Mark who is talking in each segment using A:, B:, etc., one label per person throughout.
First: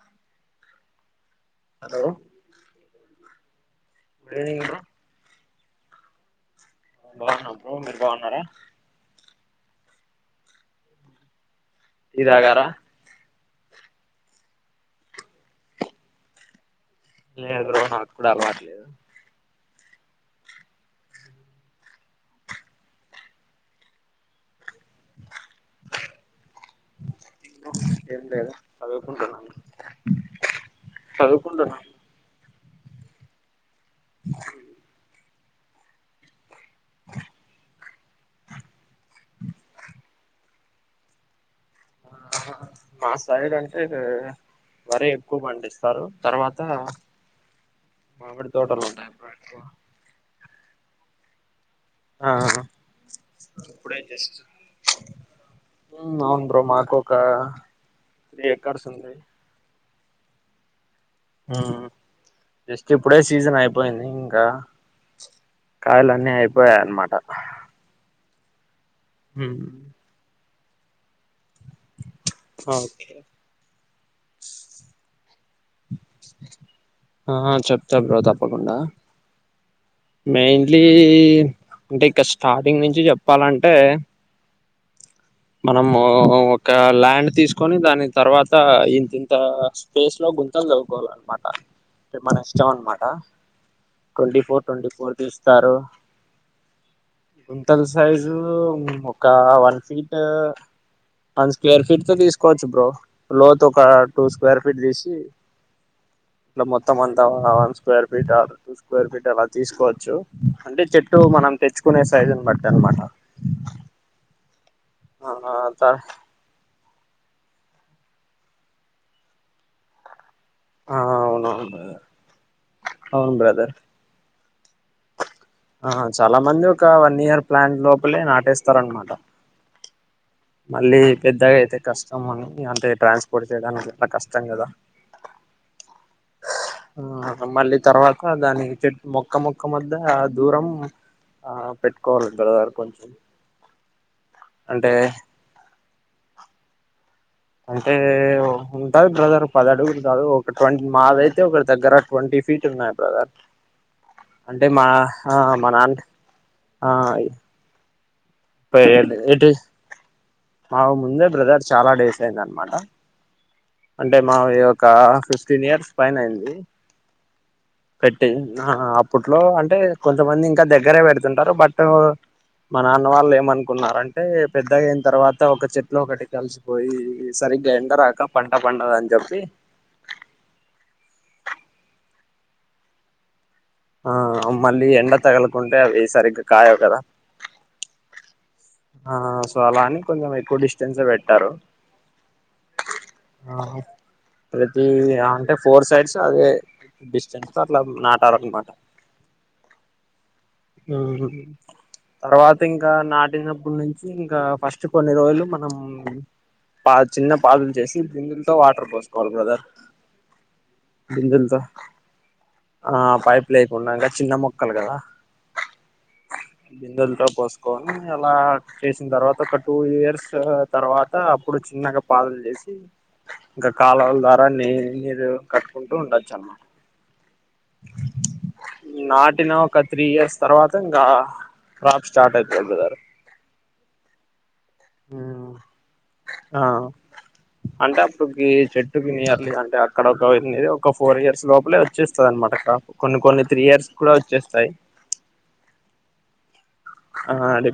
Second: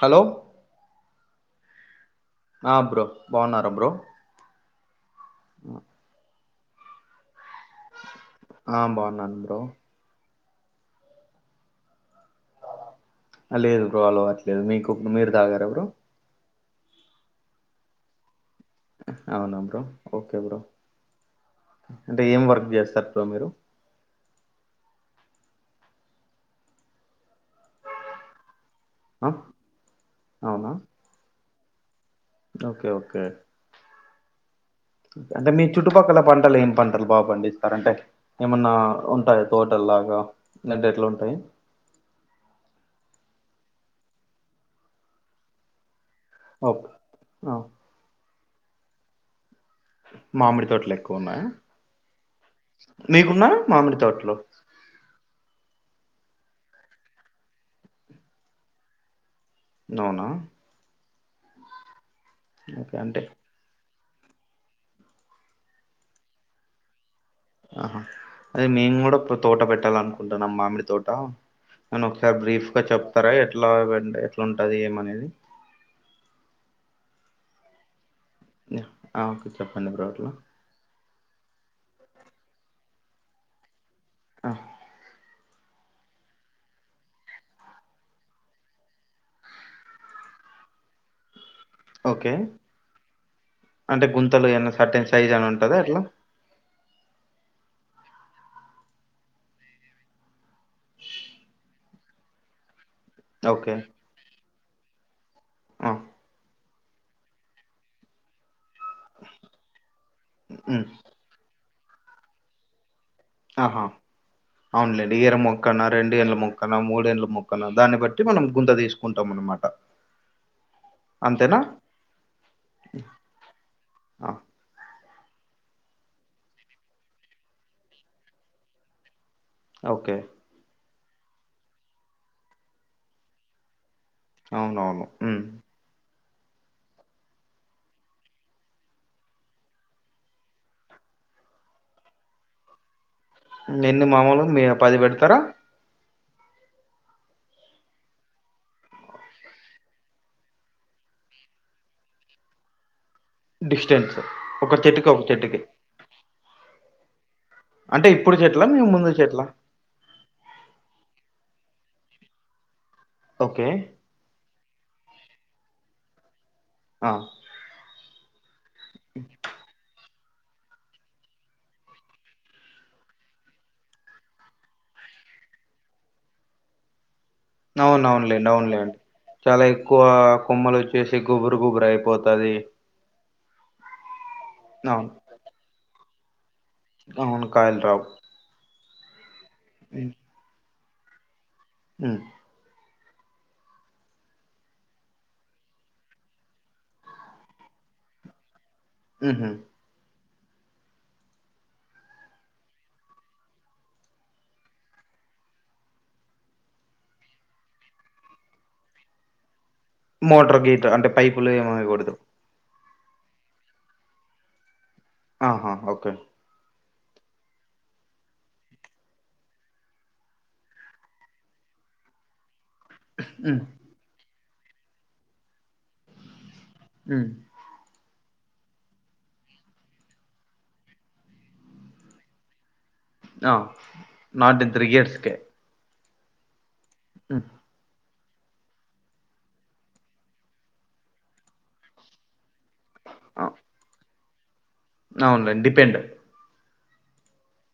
A: Hello
B: hello
A: ఆ bro బాగున్నారా bro
B: good evening bro
A: అ
B: బాన్నాం నువ్ మీరు బాన్నారా
A: లో
B: టీ తాగారా
A: లేదు బ్రో అలవాటు లేదు మీకు మీరు తాగారా బ్రో
B: లేదు బ్రో నా కూడా అలవాటు లేదు
A: అవునా బ్రో ఓకే బ్రో అంటే ఏం వర్క్ చేస్తారు బ్రో మీరు
B: ఏం లేదా
A: ఆ
B: చదువుకుంటున్న
A: అవునా
B: చదువు కుంటున్న
A: ఓకే ఓకే అంటే మీ చుట్టుపక్కల పంటలు ఏం పంటలు బాగా పండిస్తారు అంటే ఏమన్నా ఉంటాయి తోటల్లాగా [unintelligible] ఎట్లు ఉంటాయ్
B: ఆ మా సైడ్ అంటే వరి ఎక్కువ పండిస్తారు తర్వాత
A: ఓకే
B: మామిడి తోటలు ఉంటాయి బ్రో ఎక్కువ
A: మామిడి తోటలు ఎక్కువ ఉన్నాయా
B: ఆ
A: మీకున్న మామిడి
B: ఇప్పుడే
A: తోటలు
B: ఉమ్ అవును బ్రో మాకు ఒక త్రీ ఎకర్స్ ఉంది
A: నవునా
B: హ్మ్ జస్ట్
A: ఓకే
B: ఇప్పుడే
A: అంటే
B: సీజన్ అపోయింది ఇంకా కాయలున్నీ అయిపోయాయి అనమాట
A: ఆహా అదే మేమ్ కూడా తోట పెట్టాలఅనుకుంటా న మామిడి తోట నను ఒకసారి బ్రీఫ్ గా
B: ఓకే
A: చెప్తారా, ఎట్లా ఎట్లా ఉంటది. ఏమనేది
B: ఆహా చెప్త బ్రో తప్ తప్పకుండా
A: యా. ఆ ఓకే చెప్పండి బ్రో అట్లా
B: మెయిన్లీ అంటే ఇంకా స్టార్టింగ్ నుంచి చె చెప్పాలంటే
A: ఆ హ్
B: మనము ఒక ల్యాండ్ తీసుకొని దాని తర్వాత, ఇంతింత స్పేస్ లో గుంతలు తోవుకోవాలనమాట. అంటే
A: ఓకే
B: మన ఇష్టం అనమాట
A: అంటే
B: ట్వంటీ
A: గుంతలు
B: ఫోర్
A: ఏమన్నా
B: ట్వంటీ
A: సర్టెన్
B: ఫోర్
A: సైజ్ అని
B: తీస్తారు.
A: ఉంటదా అట్లా
B: మ్ తల సైజు ఒక వన్ ఫీట్ అంటే వన్ స్క్వేర్ ఫీట్ తో తీసుకోవచ్చు బ్రో
A: ఓకే
B: లోతోక టూ స్క్వేర్ [unintelligible] తీసి
A: ఆ
B: ఇట్లా మొత్తం అంతా వన్ స్క్వేర్ ఫీట్ తీసు స్క్వేర్ ఫీట్ అలా తీసుకోవచ్చు. అంటే
A: ఉమ్
B: చెట్టు మనం తెచ్చు కొనే సైజును బట్టి అనమాట
A: ఆహా అవునులేండి. ఇయర్ మొక్కన్నా
B: ఆ
A: రెండు ఎళ్ల మొక్క ఆ మూడెండ్ల మొక్కన దాన్ని బట్టి మనం గుంత తీసుకుంటాం. అనమాట
B: ఆ అవునవును బ్రదర్ అవును బ్రదర్
A: ఆ
B: ఆ చాలా మంది ఒక వన్ ఇయర్ ప్లాంట్ లోపలే నాటేస్తార అనమాట
A: ఓకే
B: మళ్ళీ పెద్దగా అయితే కష్టం అని అంటే ట్రాన్స్పోర్ట్ చేయడానికి ఇట్లా కష్టం కదా
A: అవునవును హ్మ్
B: ఆ మళ్ళీ తర్వాత దాని చెట్టు మొక్క మొక్క మద్య దూరం ఆ పెట్టుకోవాలి. బ్రదర్ కొంచెం
A: నెన్ని మామూలు మీ [unintelligible]
B: అంటే
A: పది పెడతారా
B: అంటే ఉంటది. బ్రదర్ పద అడుగులు కాదు. ఒక ట్వంటి మాది అయితే ఒకరి దగ్గర ట్వంటీ ఫీట్ ఉన్నాయి. బ్రదర్
A: డిస్టెన్స్
B: అంటే
A: ఒక చెట్టుకి ఒక చెట్టుకి
B: హాయ్
A: అంటీ
B: మావి ముందే బ్రదర్ చాలా డేస్ అయింద అనమాట
A: ఓకే.
B: అంటే మావయ్యో ఒక ఫిఫ్టీన్ ఇయర్స్ పైన అయింది.
A: ఆ!
B: అప్పట్లో అంటే కొంతమంది ఇంకా దగ్గరే పెడుతుంటారు. బట్ మా నాన్న వాళ్ళు ఏమనుకున్నారు. అంటే పెద్దగా అయిన తర్వాత ఒక చెట్లులో ఒకటి కలిసిపోయి సరిగ్గా ఎండ రాక పంట
A: అవునులెండి
B: పండదని చెప్పి
A: చాలా ఎక్కువా కొమ్మలొచ్చేసి గుబు పురుగు గురి అయిపోతది
B: ఆ ఆ మళ్ళీ
A: అవును.
B: ఎండ తగలకుంటే అవి సరిగ
A: అవును కాయలు రావు
B: ఆ అలా అని కొంచం ఎక్కువ డిష్ టెన్స్ పెట్టారు
A: ఉమ్
B: ప్రతి అంటే ఫోర్ సైడ్స్ అదే డిస్టెన్స్ తో అట్లా నాటారనమాట
A: ఊహుమ్
B: తర్వాత ఇంకా నాటినం అప్పుడు నుంచి ఇంకా ఫస్ట్ కొన్ని రోజులు మనం పా చిన్న పాదులు చేసి బిందులతో వాటర్ పోసుకోవాలి బ్రదర్
A: మోటర్ గేట్ అంటే పైపులు
B: బిందులతో
A: ఏమొయ్యకూడదు
B: ఆ పైపు లేకుండానే చిన్న మొక్కలు కదా
A: ఆహా ఓకే
B: బిందులతో పోసుకొని అలా చేసిన తర్వాత ఒక టూ ఇయర్స్ తర్వాత అప్పుడు చిన్నగా పాదులు చేస్
A: హ్మ్.
B: ఇంకా కాల్వల దా దాన్ని మీరు కట్టుకుంటూ ఉండొచ్చు అన్మాట
A: ఉమ్
B: నాటిన ఒక త్రీ ఇయర్స్ తర్వాత ఇంకా క్రాప్ స్టార్ట్ అయితది బ్రదరు
A: ఆ నాటి త్రీ ఇయర్స్ కే
B: ఆ
A: ఉమ్
B: అంటే అప్పుడుకి చెట్టుకి నియర్లీ అంటే అక్కడొక ఒక ఫోర్ ఇయర్స్ లోపలే వచ్చేస్తదనమాట కొన్ని కొన్ని త్రీ ఇయర్స్ కూడా వచ్చేస్తాయి
A: అవునులే డిపెండ్
B: ఆ అదే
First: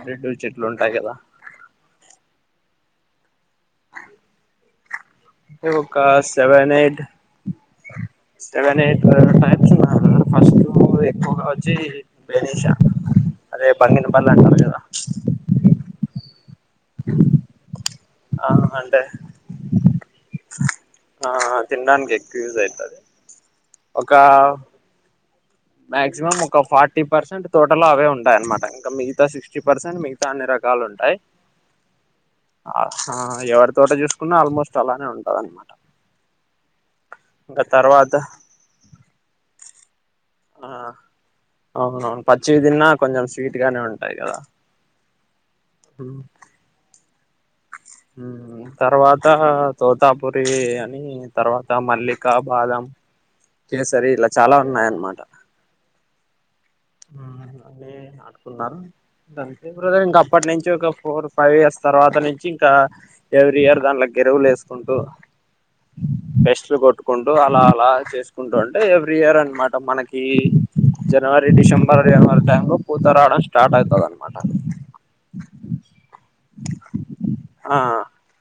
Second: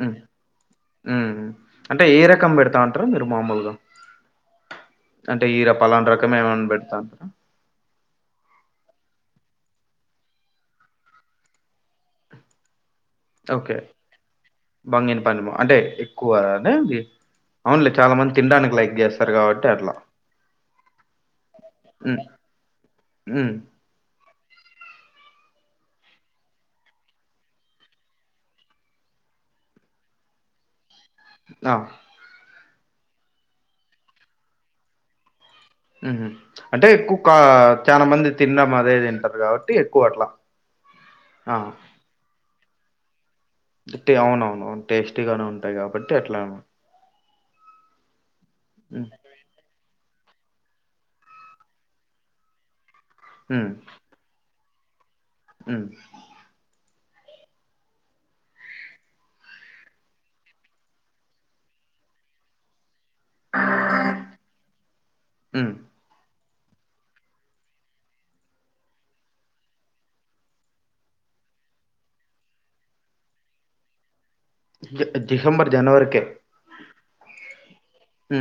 A: హ్మ్.
B: చెట్లు ఉంటాయి కదా
A: హ్మ్. అంటే ఏ రకం పెడతా మీరు మామూల్ అంటే ఈ
B: ఒక
A: పాలన రకమే ఏమన్
B: సెవెన్
A: పెడతా
B: ఎయిట్ సెవెన్ ఎయిట్ టైమ్స్ ఆ ఫస్ట్ ఎక్కువగా వచ్చి [unintelligible] అదే
A: ఓకే
B: బంగిన పల్లి అంటారు కదా
A: బంగిను పల్లిమ అంటే ఎక్కువ అవును లే
B: ఆ అంటే ఆ తినడానికి
A: ఉమ్
B: ఎక్కువ యూస్ అవుతాది
A: ఉమ్
B: ఒక మాక్సిమం ఒక ఫార్టీ పర్సెంట్ టోటలో అవే ఉంటాయి అన్నమాట ఇంకా మిగతా సిక్స్టీ పర్సెంట్ మిగతా అన్ని రకాలు ఉంటాయి
A: ఆ
B: ఆ ఎవరి తోట చూసుకున్నా ఆల్మోస్ట్ అలానే ఉంటద అనమాట
A: ఉమ్ అంటే ఎక్కువ కా
B: ఇంకా
A: చాలా
B: తర్వాత
A: మంది తిన్నా అదే తింటారు కాబట్టి ఎక్కువ అట్లా
B: ఆ అవును అవును ప చిది తిన్న కొంచెం స్వీట్ గానే ఉంటాయి కదా
A: అవున అవునువు టేస్టీ గానే ఉంటాయి కాబట్టి అట్లా అనమా
B: ఉమ్ తర్వాత తోటా పూరి అని తర్వాత మల్లిక బాదం కే సరి ఇలా చాలా ఉన్నాయనమట
A: అ
B: అని అనుకున్నారు అంతే ఇంక అప్పటి నుంచి ఒక ఫోర్ ఫైవ్ ఇయర్స్ తర్వాత నుంచి కా ఎవ్రీ ఇయర్ దానిలో ఎరువులు వేసుకుంటూ
A: ఉమ్
B: బెస్ట్ లు కొట్టుకుంటూ అలా అలా చేసుకుంటూ ఉంటే ఎవ్రీ ఇయర్ అనమాట మనకి జనవరి డిసెంబర్ జనవరి టైంలో పూత రావడం స్టార్ట్ అవుతుంది అనమాట
A: డిసెంబర్ జనవరికి
B: ఆ
A: హ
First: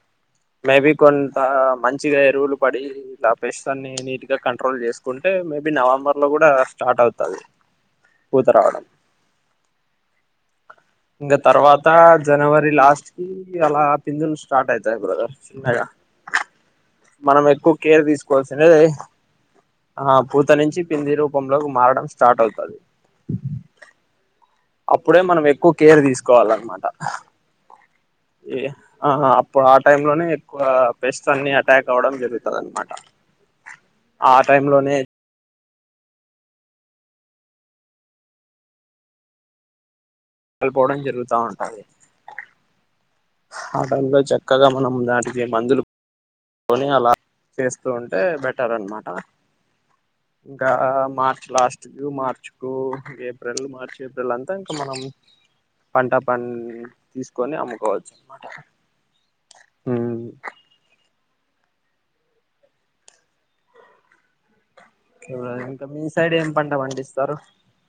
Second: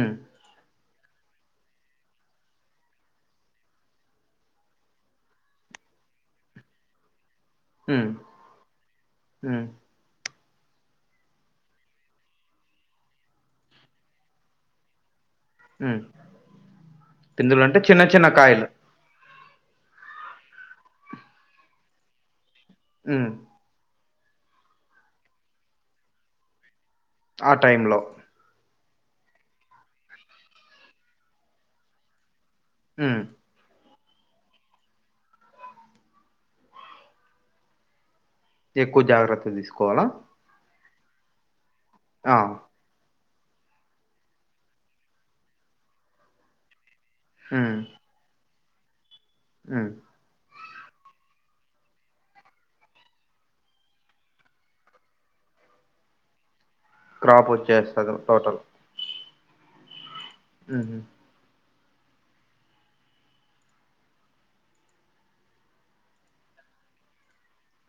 B: మేబీ కొంత మంచిగా ఎరువులు పడి ఇలా పెస్ర్న్ని నీట్గా కంట్రోల్ చేసుకుంటే మేబీ నవంబర్లో కూడా స్టార్ట్ అవుతుంది
A: హ
B: ఇంకా తర్వాత జనవరి లాస్ట్ కి అలా పిందులు స్టార్ట్ అవుతాయి బ్రదర్ చిన్నగా
A: ఉమ్
B: మనం
A: పిందులు
B: ఎక్కువ
A: అంటే చిన్న
B: కేర్
A: చిన్న కాయలు
B: తీసుకోవాల్సినది ఆ పూత నుంచి పింది రూపంలోకి మారడం స్టార్ట్ అవుతుంది
A: అ
B: అప్పుడే మనం ఎక్కువ కేర్ తీసుకోవాలన్నమాట
A: ఆ టైమ్ లో
B: ఆ అప్పుడు ఆ టైమ్ లోనే ఎక్కువ పెస్ట్ అన్ని అటాక్ అవ్వడం జరుగుంది ద అన మాట
A: ఉమ్
B: ఆ టై లోనే
A: ఎక్కువ జాగ్రత్త తీసుకోవాలా
B: కపోవడం జరుగుతా ఉంటుది
A: ఆ
B: ఆ టైమ్ లో చక్కగా మనం దాటిక మందులు పోనీ అలా చేస్తూ ఉంటే బట్ట ఉంటారాన్నమాట
A: ఉహ్మ్
B: ఇంకా మార్చ్ లాస్ట్కి మార్చ్ కు ఏప్రిల్ మార్చి ఏప్రిల్ అంతా ఇంకా మనం పంట పని
A: క్రాప్ వచ్చేస్తది టోటల్
B: ఉహ్మ్
A: ఉహ్మ్
B: ఇ ఇంకా మీ సైడ్ ఏం పంట పండిస్తారు.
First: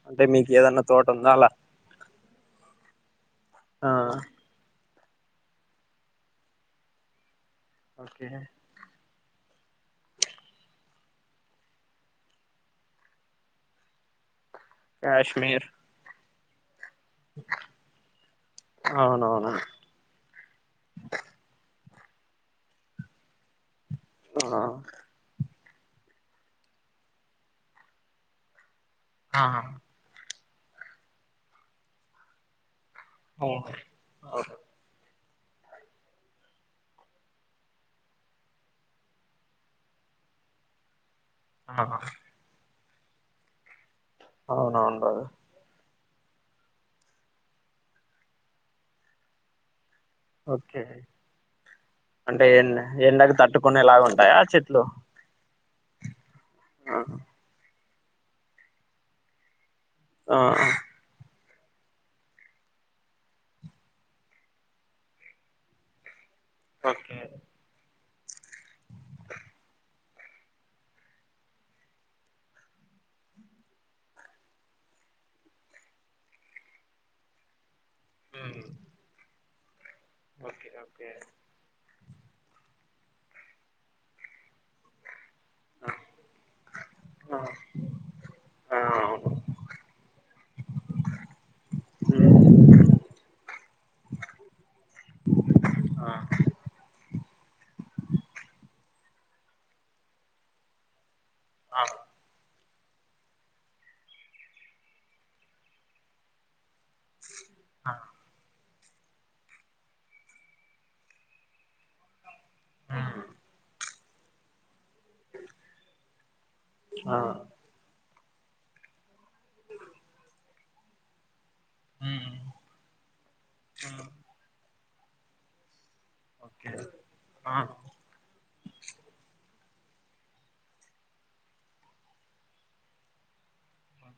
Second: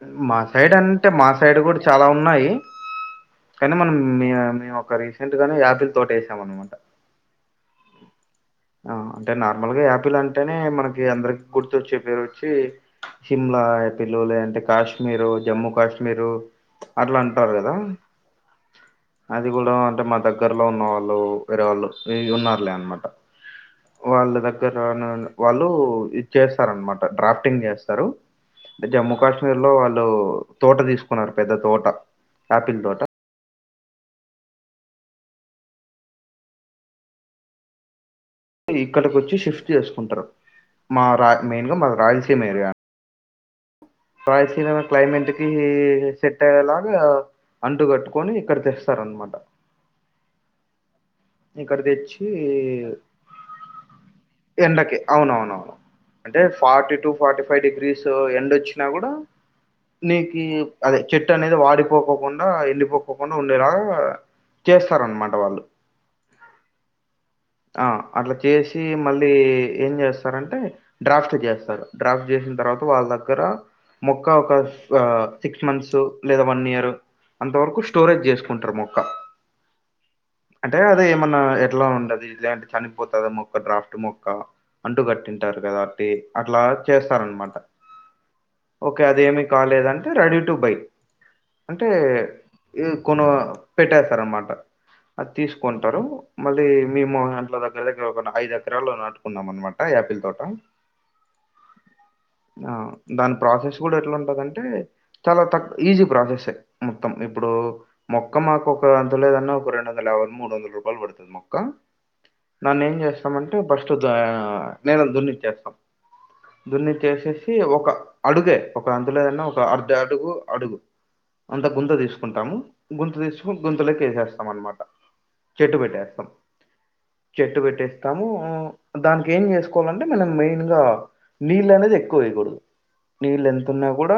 B: అంటే
A: మా
B: మీకు
A: సైడ్
B: ఏదన్నా తోట
A: అంటే మా
B: ఉందా అలా
A: సైడ్ కూడా చాలా ఉన్నాయి. కానీ
B: ఆ
A: మనం మేము ఒక రీసెంట్ గానే యాపిల్ తోట వేసాం అనమాట.
B: ఓకే
A: ఆ, అంటే నార్మల్గా యాపిల్ అంటేనే మనకి అందరికి గుర్తుొచ్చే పేరు వచ్చి సిమ్లా యాపిల్ లేదంటే కాశ్మీరు,
B: కాశ్మీర్
A: జమ్మూ కాశ్మీరు. అట్లా అంటారు కదా. అది
B: అవునవును
A: కూడా అంటే మా దగ్గరలో ఉన్నవాళ్ళు వేరేవాళ్ళు ఉన్నారులే అనమాట. వాళ్ళ దగ్గర వాళ్ళు ళ్ళు ఇది చేస్తారనమాట డ్రాఫ్టింగ్ చేస్తారు. జమ్మూ కాశ్మీర్ లో వాళ్ళు తోట తీసుకున్నారూ. పెద్ద తోట, ఆపిల్ తోట
B: అవును అవును
A: ఇక్కడికొచ్చి షిఫ్ట్ చేసుకుంటారు మా రా మెయిన్గా మది రాయలసీమ ఏరియా అ రాయలసీన్మ
B: అవునవును బాగా
A: క్లైమెంట్కి సెట్ అయ్యేలాగా అంటు కట్టుకొని ఇక్కడ తెస్తారన్నమాట.
B: ఓకే
A: తెచ్చి
B: అంటే ఎన్ ఎండకు తట్టుకునేలాగా ఉంటాయా చెట్లు
A: ఎండకి అవునవునవును అంటే ఫార్టీ
B: ఆ
A: to forty five degrees so ఎండొచ్చినా కూడా
B: ఆ
A: నీకి అదే చెట్ ట్ అనేది వాడిపోకోకుండా, ఎండిపోకోకుండా ఉండేలాగా చేస్తారన్నమాట వాళ్ళు
B: ఓకే
A: ఆ అట్లా చేసి మళ్ళీ ఏం చేస్తారంటే డ్రాఫ్ట్ చేస్తారు. డ్రాఫ్ట్ చేసిన తర్వాత వాళ్ళ దగ్గర మొక్క ఒక స సిక్స్ మంత్స్ లేదా వన్ ఇయర్ అంతవరకు స్టోరేజ్ చేసుకుంటరు. మొక్క అంటే అది ఏమన్నా ఎట్లా ఉండది. అంటే చనిపోతదా మొక్క డ్రాఫ్ట్ మొక్క అంటు కట్టి టారు కదా అంటే అట్లా చేస్తారన్నమాట. ఒకే అది ఏమి కాలేదంటే రెడీ టూ బై. అంటే
B: హ్మ్.
A: కొన్ పెట్టేత్తరన్నమాట అది తీసుకుంటరు. మళ్ళీ మీ అట్ల దగ్గర దగ్గర ఒక న ఐదు ఎకరాలు నాటుకున్నాం అనమాట. యాపిల్ తోట
B: ఆ
A: ఆ దాని ప్రాసెస్ కూడా ఎట్లుంటదంటే చాలా తక్కు ఈజీ ప్రాసెస్సే మొత్తం ఇప్పుడు మొక్క మాకు అంత లేదన్న ఒక రెండువందలయాబై మూడు వందల రూపాయలు పడుతుంది మొక్క దాన్నేం చేస్తామంటే ఫస్ చూద్దాం నేల దున్నిచ్చేస్తాం
B: ఆ!
A: దున్నిచ్చేసేసి ఒక అడుగే ఒక అంతులేదన్నా ఒక అర్ధ అడుగు అడుగు అంత గుంత తీసుకుంటాము గుంత తీసుకు గుంతలోక వేసేస్తాం అనమాట చెట్టు పెట్ట స్థాం చెట్టు పెట్టేస్తాము హ్మ్, దానికి ఏం చేసుకోవాలంటే మనం మెయిన్‌గా నీళ్లనేది ఎక్కువ వెయ్యకూడదు నీళ్లనే న్నా కూడా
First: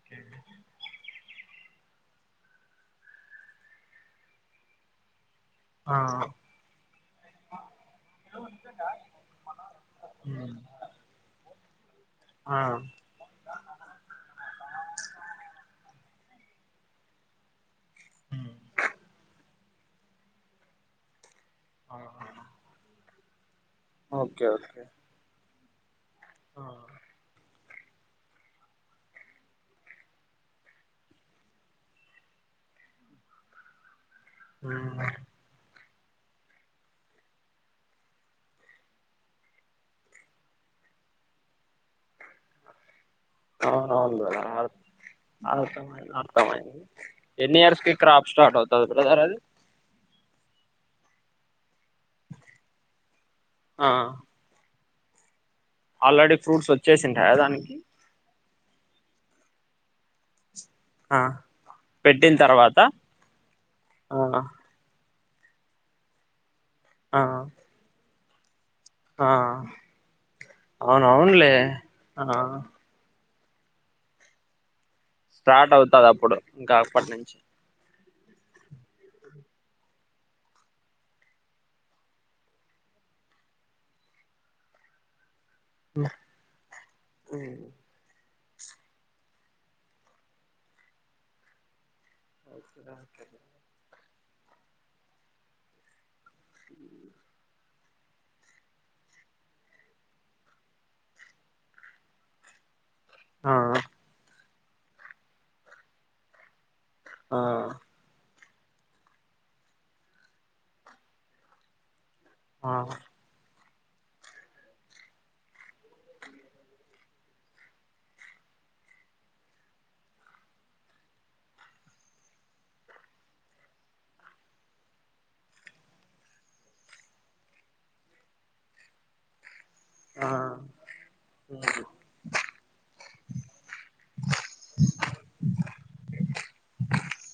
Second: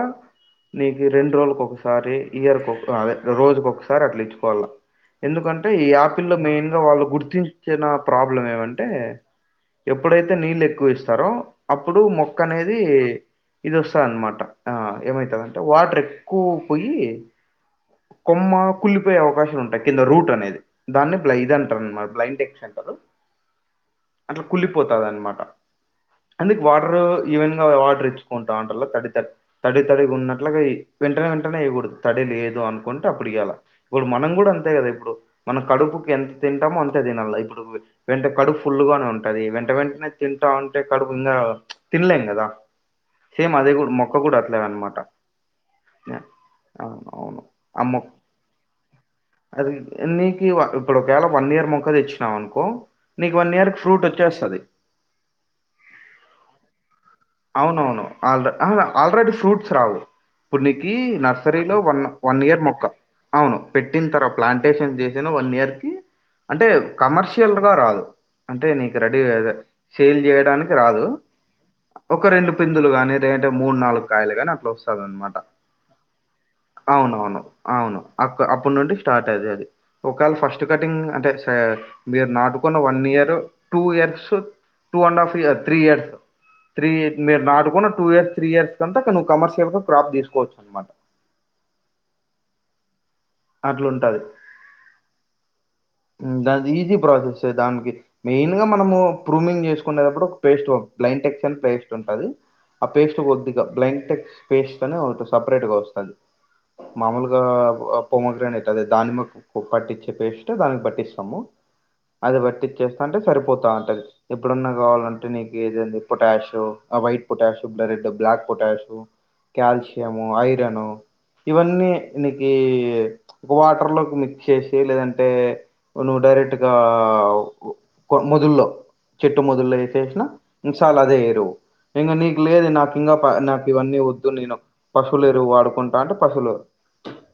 A: నీకు రెండు రోజులక ఒకసారి ఇయర్కి అదే రోజుక ఒకసారి అట్లా ఇచ్చుకోవాల ఎందుకంటే ఈ యాపిల్లో మెయిన్ గా వాళ్ళు గుర్తించ చిన్న ప్రాబ్లం ఏమంటే ఎప్పుడైతే నీళ్ళు ఎక్కువ ఇస్తారో అప్పుడు మొక్క అనేది ఇది వస్తది అనమాట ఏమైతుందంటే వాటర్ ఎక్ ఎక్కువ పోయి కొమ్మ కుల్లిపోయే అవకాశాలు ఉంటాయి కింద రూట్ అనేది దాన్ని ప్లైద అంటారు మ బ్లండ్ ఎ టారు
B: ఓకే ఓకే
A: అట్లకుల్లిపోతాది అనమాట అందుకు వాటర్ ఈవెన్ వాటర్ ఇచ్చుకుంటాం అంటలో తడి తడి తడి తడి ఉన్నట్లుగా వెంటనే వెంటనే వేయకూడదు తడి లేదు అనుకుంటే అప్పుడు ఇయ్యాలా ఇప్పుడు మనం కూడా అంతే కదా ఇప్పుడు మన కడుపు ఎంత తింటాము అంతే తినాలి వెంట కడుపూ ఫుల్గానే ఉంటది వెంట వెంటనే తింటా ఉంటే కడుపు ఇంకా తినలేం కదా సేమ్ అదే కూడా
B: అవునవును
A: మొక్క కూడా
B: బ్రదర్
A: అట్లనే
B: అర్
A: అనమాట
B: అర్థమైంది అర్థమైంది ఎన్ని
A: ఆ
B: ఇయర్స్ కి
A: మొ
B: క్రాప్ స్టార్ట్ అవుతది బ్రదర్ అది
A: అదికి ఇక్కడ ఒకవేళ వన్ ఇయర్ మొక్క తెచ్చు అనుకో నీకు వన్ ఇయర్
B: ఆ
A: ఫ్రూట్ వచ్చేస్తది
B: ఆల్రెడీ ఫ్రూట్స్ వచ్చేసింటాయా దానికి
A: అవునవును ఆహ్ ఆల్రెడి ఫ్రూట్ రావు ఇప్పుడు నీకి
B: ఆ
A: నర్సరీలో వన్
B: పెట్టిన
A: వన్ ఇయర్
B: తర్వాత
A: మొక్క అవును పెట్టిన
B: ఆ
A: తర్వా ప్లాంటేషన్ చే వన్ ఇయర్ కి అంటే
B: ఆ
A: కమర్షియల్గా రాదు. అంటే నీకు రెడీ
B: ఆ
A: సేల్ చేయడానికి రాదు.
B: అవునవునులే ఆ
A: ఒక రెండు పిందులు గానీ అంటే మూడు నాలుగు కాయలు గానీ అట్లు నమాట
B: స్టార్ట్ అవుతది అప్పుడు ఇంకా అప్పటి నుంచి
A: అవునవును అవును అ అప్పుడునుండి స్టార్ట్ అయిది. అది ఒకవేళ ఫస్ట్ కటింగ్ అంటే సే మీరు నాటుకున్న one year, two years, two and half year three years three ఇ మీరు
B: హ్మ్.
A: నాటుకున్న టూ ఇయర్స్. త్రీ ఇయర్స్ కంటా నువ్వు కమర్షియల్ ప్రాప్ తీసుకోవచ్చు అనమాట
B: ఒకే
A: అట్లా ఉంటది. దాన్ది ఈజీ ప్రాసెస్ దానికి మెయిన్ గా మనము ప్రూమింగ్ చేసుకునేటప్పుడు, ఒక పేస్ట్ బ్లైన్ ట ఎక్స్న్ పేస్ట్ ఉంటుంది. ఆ పేస్ట్
B: ఆ
A: వద్దిగా బ్లాంక్ట్స్ పేస్తోనే ఒక సపరేట్ గా వస్తుంది. మామూలుగా
B: ఆ
A: అ ముందుగానే అయితది దాని పట్టించే పేస్ట్ దానికి పట్టిస్తాము. అది బట్టి
B: ఆ
A: ఇచ్చేస్తా అంటే సరిపోతా ఎప్పుడున్నా కావాలంటే నీకు ఏద potash white potash red black potash, calcium, iron ఇవన్నీ నీకు వాటర్ లో మిక్స్ చేసి లేదంటే నువ్వు డైరెక్ట్గా మదుల్లో చెట్టు మ వసేసినా
B: ఆ
A: చాల అదే ఎరువు ఇంకా నీకు లేదు. నాకు ఇంకా నాకు ఇవన్నీ వద్దు. నేను పశువులు ఎరువు వాడుకుంటా అంటే పశువులు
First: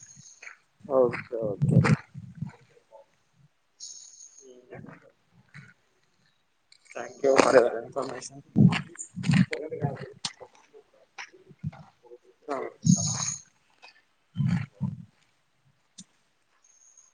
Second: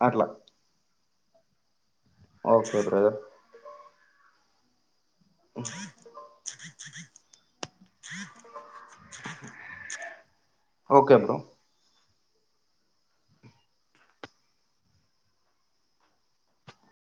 A: అట్లా
B: ఓకే ఓకే
A: ఓకే ప్రజ అ [unintelligible]
B: అహో [unintelligible] థాంక్యూ మ ష [unintelligible]
A: ఓకే బ్రో
B: ఆ [unintelligible]